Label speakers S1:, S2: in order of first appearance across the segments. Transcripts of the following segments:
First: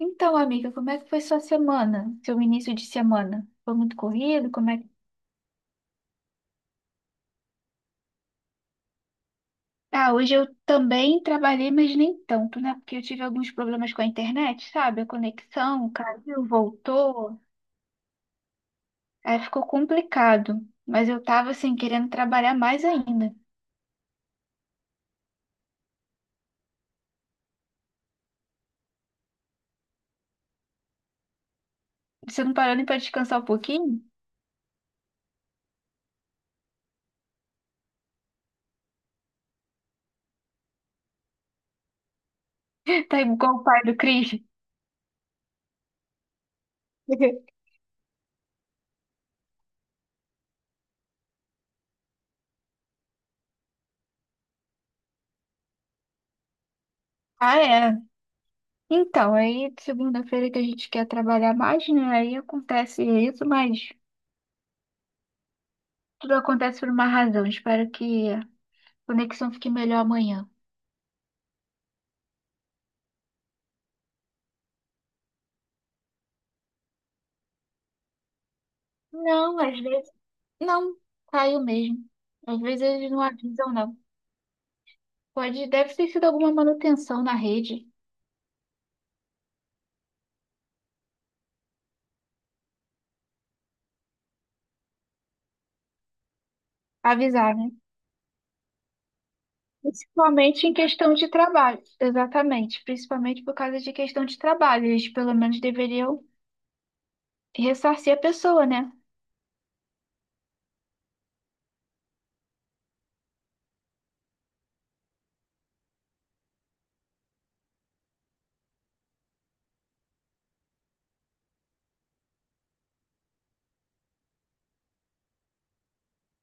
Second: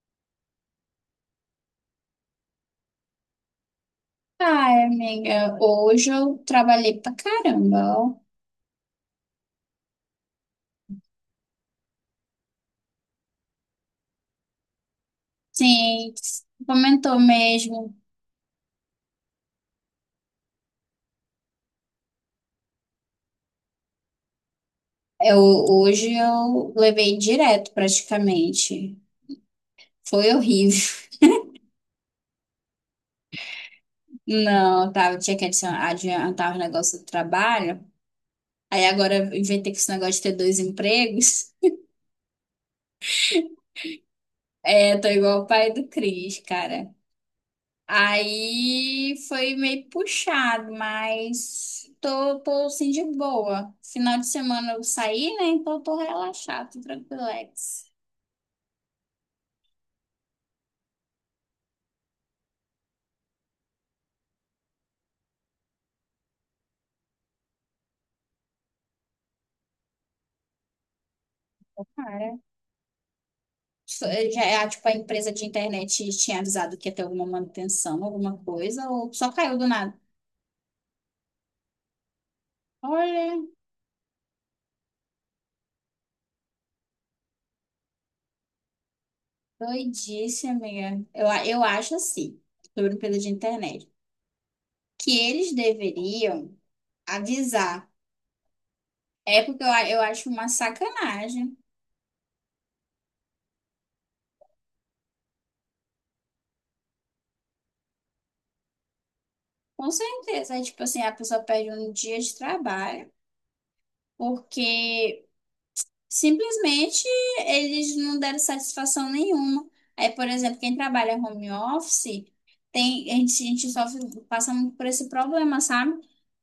S1: Então, amiga, como é que foi sua semana? Seu início de semana? Foi muito corrido?
S2: Ai, amiga, hoje eu trabalhei pra caramba, ó.
S1: Ah, hoje eu também trabalhei, mas nem tanto, né? Porque eu tive alguns problemas com a internet, sabe? A conexão
S2: Sim,
S1: caiu,
S2: comentou
S1: voltou.
S2: mesmo.
S1: Aí ficou complicado. Mas eu tava, assim, querendo trabalhar mais ainda.
S2: Eu, hoje eu levei direto praticamente. Foi horrível.
S1: Você não parou nem pra descansar um pouquinho?
S2: Não, tinha que adiantar os negócios do trabalho. Aí agora eu inventei que esse negócio de ter dois empregos.
S1: Tá igual o pai do Cris.
S2: É, tô igual o pai do Cris, cara. Aí foi meio puxado, mas tô assim de boa. Final de semana eu saí, né? Então tô relaxada, tô
S1: Ah,
S2: tranquilex.
S1: é. Então, aí segunda-feira que a gente quer trabalhar mais, né? Aí acontece isso, mas tudo acontece por uma razão. Espero que conexão fique melhor amanhã.
S2: Cara, tipo, a empresa de internet tinha avisado que ia ter alguma manutenção, alguma coisa, ou só caiu
S1: Não,
S2: do
S1: às
S2: nada.
S1: vezes não. Caiu mesmo. Às vezes eles não
S2: Olha,
S1: avisam, não. Pode, deve ter sido alguma manutenção na rede.
S2: doidice, amiga. Eu acho assim, sobre a empresa de internet, que eles deveriam
S1: Avisar, né?
S2: avisar. É porque eu acho uma
S1: Principalmente em questão de
S2: sacanagem.
S1: trabalho. Exatamente. Principalmente por causa de questão de trabalho. Eles pelo menos deveriam ressarcir a pessoa, né?
S2: Com certeza, aí, tipo assim, a pessoa perde um dia de trabalho porque simplesmente eles não deram satisfação nenhuma. Aí, por exemplo, quem trabalha home office, tem, a gente sofre, passa muito por esse problema, sabe?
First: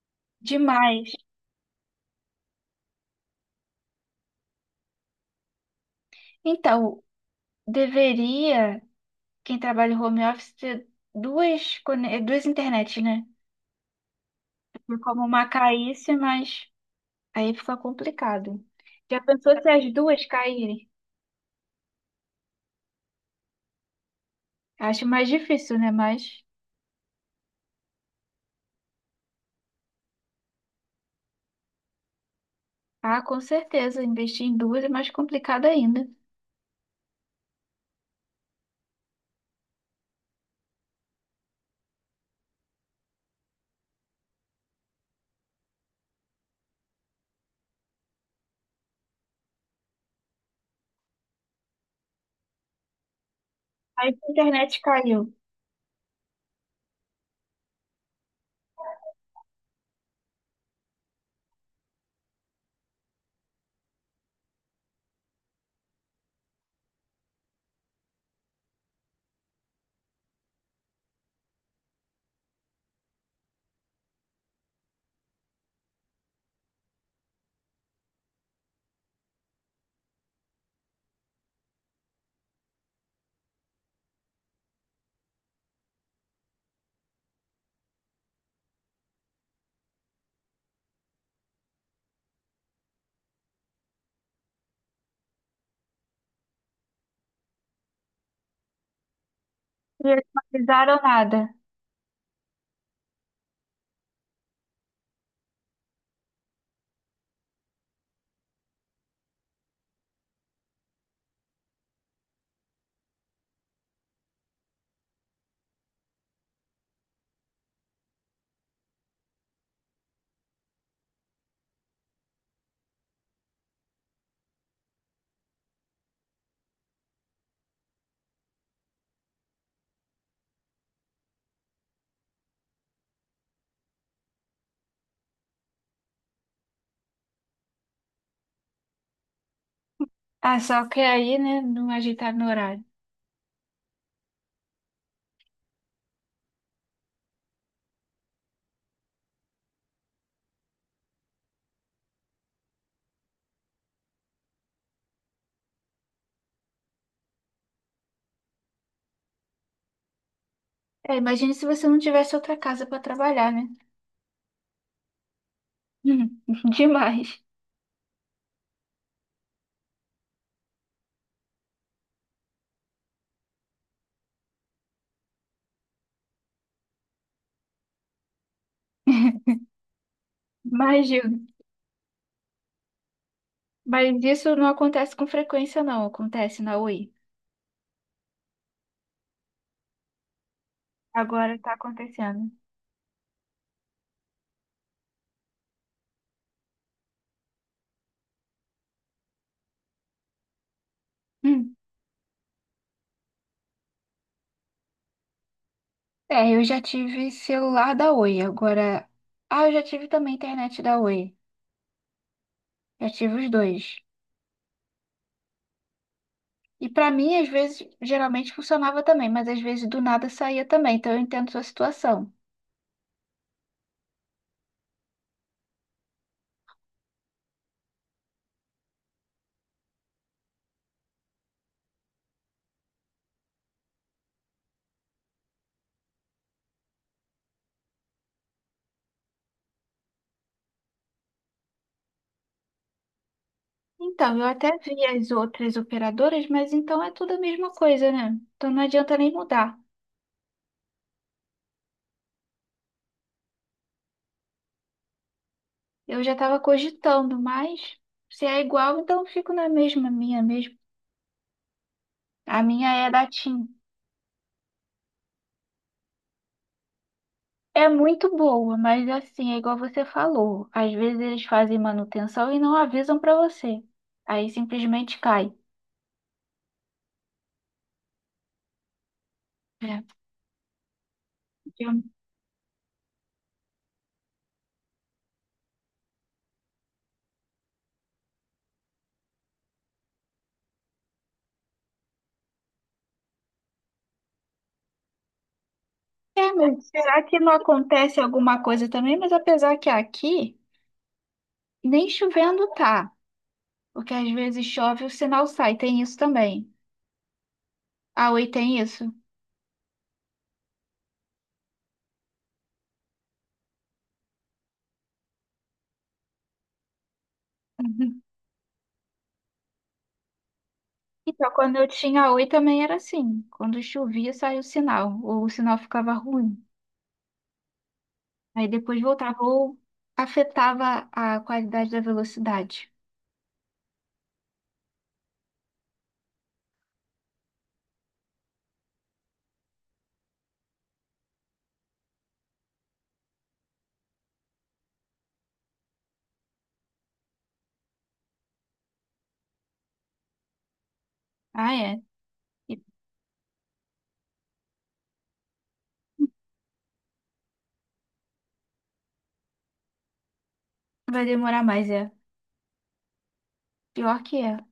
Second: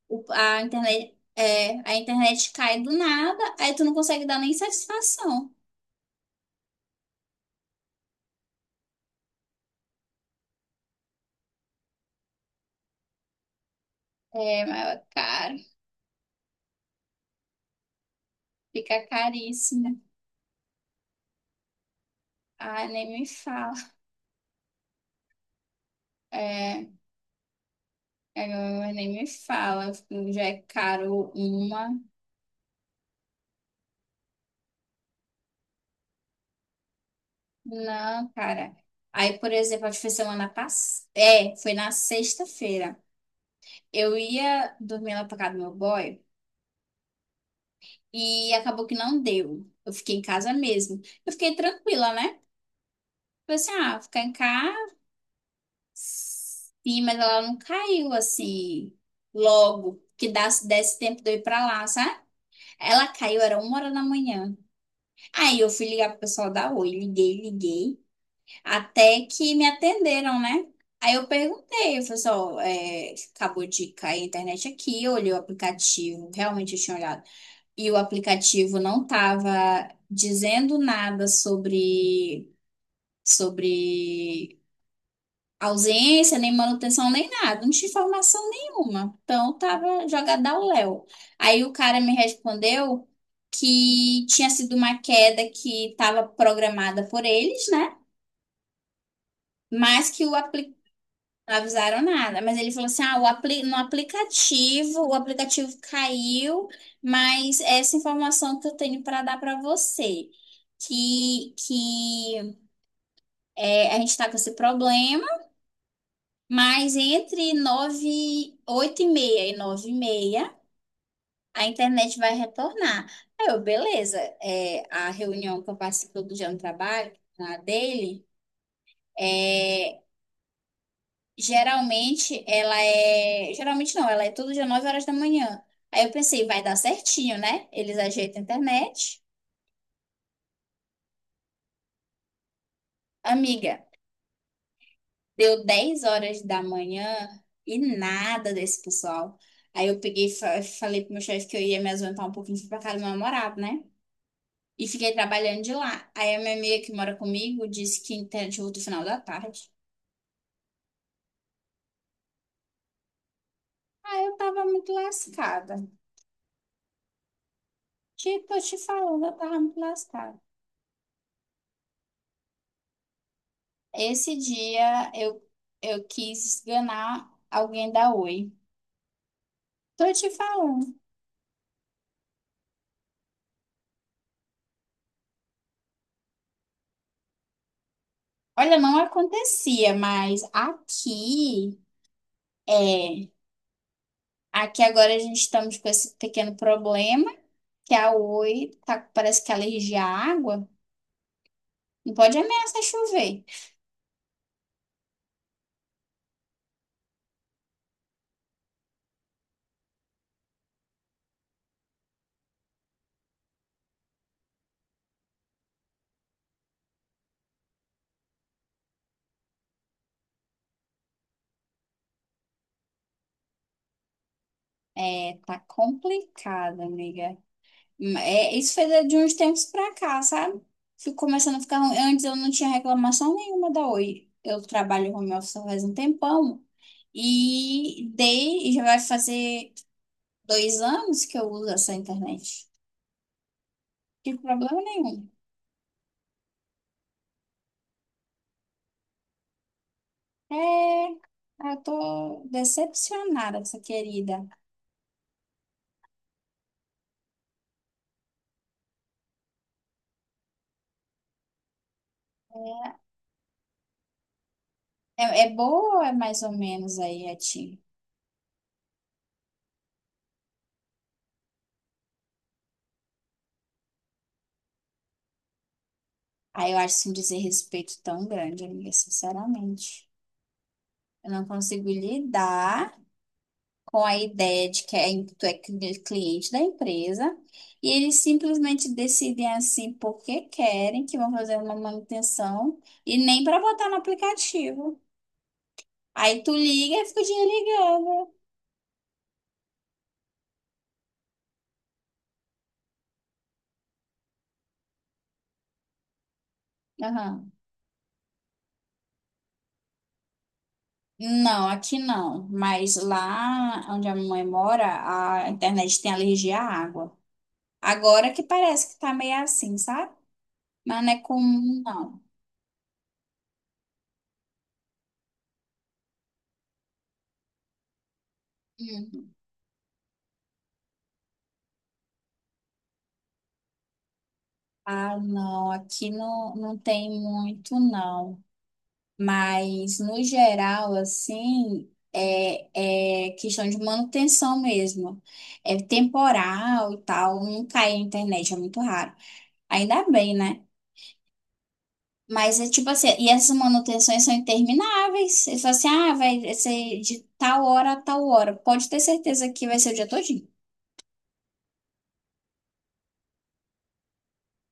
S2: O- a
S1: Demais.
S2: internet, é, a internet cai do nada, aí tu não consegue dar nem satisfação.
S1: Então, deveria, quem trabalha em home office, ter duas, duas internets, né?
S2: É, mas
S1: Porque
S2: é
S1: como uma
S2: caro,
S1: caísse, mas. Aí fica complicado.
S2: fica
S1: Já pensou se as
S2: caríssimo.
S1: duas caírem?
S2: Ai, nem me fala.
S1: Acho mais difícil, né? Mas,
S2: É, é, nem me fala, já é caro uma.
S1: ah, com certeza, investir em duas é mais complicado ainda.
S2: Não, cara. Aí, por exemplo, acho que foi semana passada. É, foi na sexta-feira. Eu ia dormir lá pra casa do meu boy e acabou que não deu. Eu fiquei em casa mesmo. Eu fiquei tranquila, né? Falei assim, ah,
S1: Aí
S2: ficar
S1: se
S2: em
S1: a internet
S2: casa.
S1: caiu.
S2: Sim, mas ela não caiu assim logo. Que desse tempo de eu ir pra lá, sabe? Ela caiu, era 1 hora da manhã. Aí eu fui ligar pro pessoal da Oi, liguei, liguei. Até que me atenderam, né? Aí eu perguntei, eu falei só, acabou de cair a internet aqui, eu olhei o aplicativo, realmente eu tinha olhado. E o aplicativo não estava dizendo nada sobre ausência, nem manutenção, nem nada, não tinha informação nenhuma. Então tava jogada ao léu. Aí o cara me respondeu que tinha sido uma queda que estava programada por eles, né?
S1: E
S2: Mas que
S1: eles
S2: o
S1: não
S2: aplicativo.
S1: avisaram nada.
S2: Não avisaram nada, mas ele falou assim: ah, o apli no aplicativo, o aplicativo caiu, mas essa informação que eu tenho para dar para você, que é, a gente está com esse problema, mas entre 9 8 e meia e 9 e meia, a internet vai retornar. Aí eu, beleza, a reunião que eu participei do dia no trabalho, na dele. é, Geralmente ela é. Geralmente não, ela é todo dia 9 horas da manhã. Aí eu pensei, vai dar certinho, né? Eles ajeitam a internet.
S1: Ah, só que aí, né, não ajeitaram no horário.
S2: Amiga, deu 10 horas da manhã e nada desse pessoal. Aí eu peguei e falei pro meu chefe que eu ia me ausentar um pouquinho, fui pra casa do meu namorado, né? E fiquei trabalhando de lá. Aí a minha amiga que mora comigo disse que a internet volta no final da tarde.
S1: É, imagine se você não tivesse outra casa para trabalhar, né?
S2: Aí eu tava muito lascada.
S1: Hum, demais.
S2: Tipo, eu te falando, eu tava muito lascada. Esse dia eu quis esganar alguém da Oi. Tô te falando.
S1: Imagino. Mas isso não acontece com frequência, não. Acontece na Oi.
S2: Olha, não acontecia, mas
S1: Agora tá
S2: aqui
S1: acontecendo.
S2: é. Aqui agora a gente estamos com esse pequeno problema, que a Oi tá, parece que é alergia à água. Não pode ameaçar chover.
S1: É, eu já tive celular da Oi, agora. Ah, eu já tive também internet da Oi. Já tive os dois. E pra mim, às vezes, geralmente funcionava também, mas às vezes do nada saía também, então eu entendo sua situação.
S2: É, tá complicado, amiga. É, isso foi de uns tempos pra cá, sabe? Fico começando a ficar ruim. Antes eu não tinha reclamação nenhuma da Oi. Eu trabalho home office faz um tempão. E já vai fazer 2 anos que eu uso essa internet. Não
S1: Então,
S2: tive
S1: eu até
S2: problema
S1: vi
S2: nenhum.
S1: as outras operadoras, mas então é tudo a mesma coisa, né? Então não adianta nem mudar.
S2: É, eu tô decepcionada com essa querida.
S1: Eu já estava cogitando, mas se é igual, então eu fico na mesma, minha mesmo. A minha é da TIM.
S2: É, é boa ou é mais ou menos aí a ti?
S1: É muito boa, mas assim, é igual você falou. Às vezes eles fazem manutenção e não avisam pra você. Aí simplesmente cai.
S2: Aí eu acho assim, um desrespeito tão grande, amiga,
S1: É.
S2: sinceramente. Eu não consigo lidar com a ideia de que tu é cliente da empresa e eles simplesmente decidem assim porque querem que vão fazer uma manutenção e nem para botar no aplicativo. Aí tu
S1: É, mas
S2: liga e fica o
S1: será que
S2: dia
S1: não acontece
S2: ligado.
S1: alguma coisa também? Mas apesar que aqui nem chovendo tá, porque às vezes chove o sinal sai, tem isso também.
S2: Aham.
S1: A Oi tem isso.
S2: Não, aqui não. Mas lá onde a mamãe mora, a internet tem alergia à água.
S1: Uhum.
S2: Agora que parece que tá meio assim, sabe? Mas não é
S1: Então, quando
S2: comum,
S1: eu
S2: não.
S1: tinha a Oi também era assim. Quando chovia saía o sinal, ou o sinal ficava ruim. Aí depois
S2: Uhum.
S1: voltava ou afetava a qualidade da velocidade.
S2: Ah, não, aqui não, não tem muito, não. Mas, no geral, assim, é questão de manutenção mesmo. É temporal e tal, não cai a internet, é muito raro. Ainda bem, né?
S1: Ah, é.
S2: Mas é
S1: E
S2: tipo assim, e essas manutenções são intermináveis. Eles falam assim, ah, vai ser de tal hora a tal hora. Pode ter certeza que vai ser o dia todinho.
S1: vai demorar mais, é. Pior que é.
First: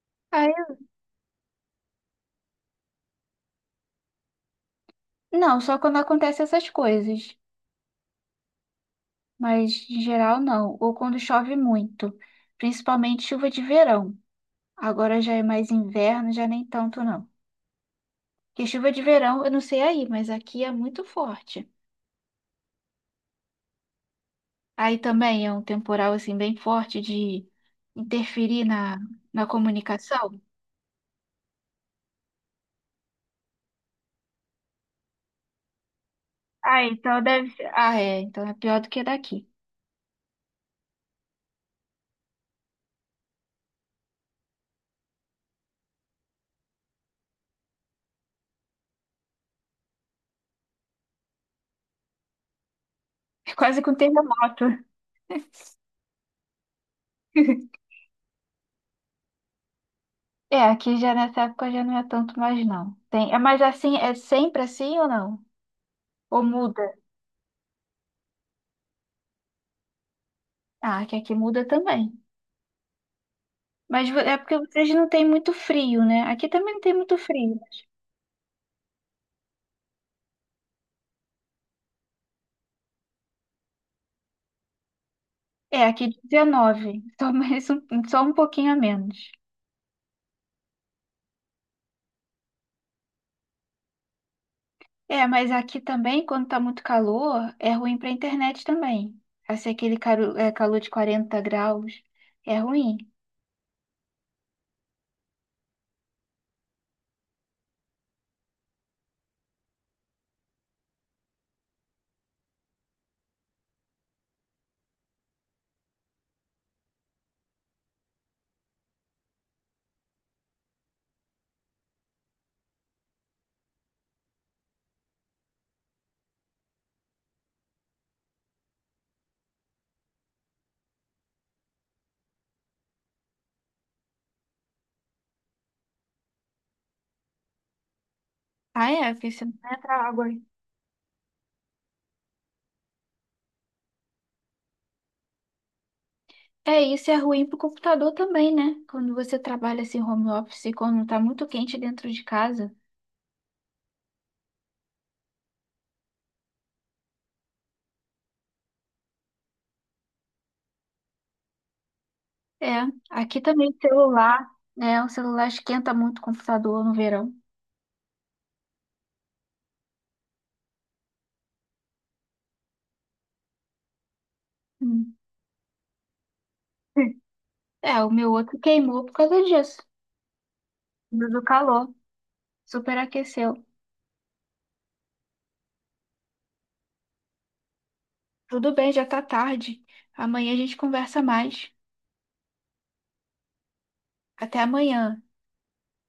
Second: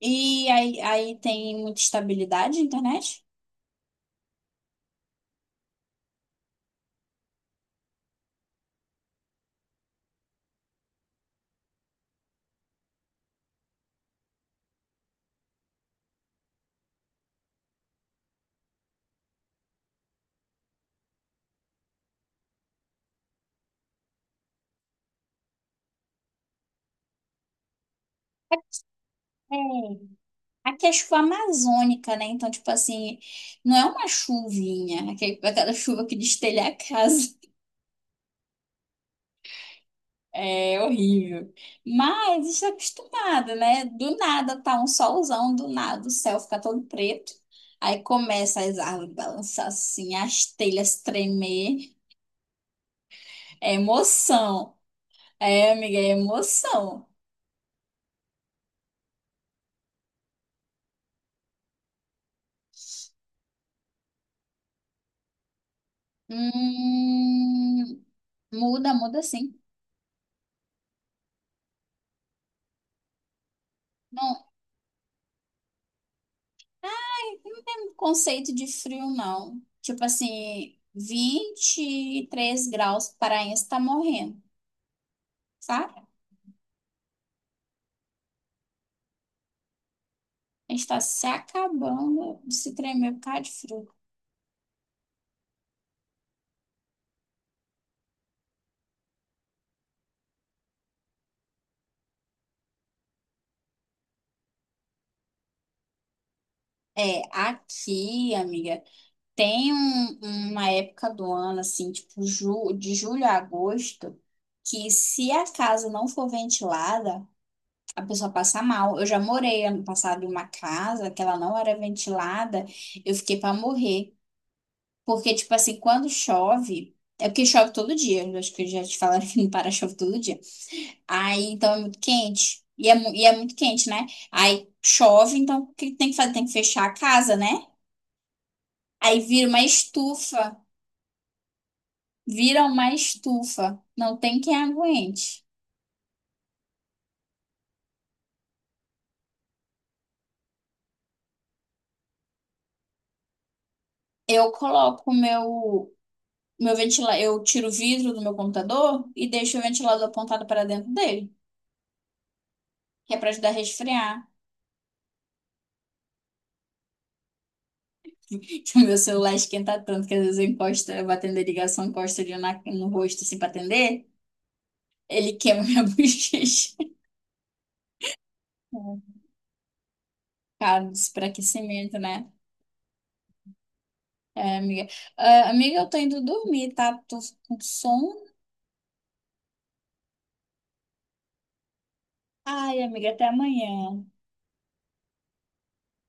S2: E
S1: Aí,
S2: aí, aí tem muita estabilidade na internet?
S1: não, só quando acontecem essas coisas. Mas, em geral, não. Ou quando chove muito. Principalmente chuva de verão. Agora já é mais inverno, já nem tanto, não. Porque chuva de verão, eu não sei aí, mas aqui é muito forte. Aí também é um temporal, assim, bem forte de interferir na
S2: É.
S1: comunicação.
S2: Aqui é chuva amazônica, né? Então, tipo assim, não é uma chuvinha, aquela chuva que destelha a
S1: Ah, então
S2: casa.
S1: deve ser. Ah, é. Então é pior do que daqui.
S2: É horrível. Mas está acostumada, né? Do nada tá um solzão, do nada o céu fica todo preto. Aí começa as árvores balançar assim, as telhas tremer.
S1: É
S2: É
S1: quase com terremoto.
S2: emoção. É, amiga, é emoção.
S1: É, aqui já nessa época já não é tanto mais, não. Tem, é, mas assim, é sempre assim ou não? Ou muda?
S2: Hum, Muda, muda sim.
S1: Ah, que aqui muda também. Mas é
S2: não
S1: porque vocês não têm muito frio, né? Aqui também não tem muito frio.
S2: Não tem um conceito de frio, não. Tipo assim, 23 graus, paraense tá morrendo,
S1: É,
S2: sabe?
S1: aqui 19, só mais um, só um pouquinho a menos.
S2: A gente tá se acabando de se tremer por causa de frio.
S1: É, mas aqui também, quando tá muito calor, é ruim pra internet também. Assim, aquele calor de 40 graus é ruim.
S2: É, aqui, amiga, tem uma época do ano, assim, tipo ju de julho a agosto, que se a casa não for ventilada, a pessoa passa mal. Eu já morei ano passado em uma casa que ela não era ventilada, eu fiquei pra morrer. Porque, tipo assim, quando chove. É porque chove todo dia. Eu acho que já te falaram que não para chove todo dia. Aí, então, é muito quente. E é muito quente, né? Aí chove, então o que tem que fazer? Tem que fechar a casa, né?
S1: Ah, é?
S2: Aí
S1: Porque você
S2: vira
S1: não
S2: uma
S1: entra água.
S2: estufa. Vira uma estufa. Não tem quem aguente.
S1: É, isso é ruim pro computador também, né? Quando você trabalha assim home office, quando tá muito quente dentro de casa.
S2: Eu coloco o meu ventilador. Eu tiro o vidro do meu computador e deixo o ventilador apontado para dentro dele,
S1: É,
S2: que é para
S1: aqui
S2: ajudar a
S1: também
S2: resfriar.
S1: celular, né? O celular esquenta muito o computador no verão.
S2: Então, meu celular esquenta tanto que às vezes eu encosto, eu vou atender ligação, encosto ele no rosto assim pra atender.
S1: Hum.
S2: Ele queima minha bochecha.
S1: É, o meu outro queimou por causa disso,
S2: Cara,
S1: do calor,
S2: enfraquecimento, né?
S1: superaqueceu.
S2: É, amiga. Ah, amiga, eu tô indo dormir, tá? Tô com sono.
S1: Tudo bem, já tá tarde. Amanhã a gente conversa mais.
S2: Ai, amiga, até amanhã.
S1: Até amanhã.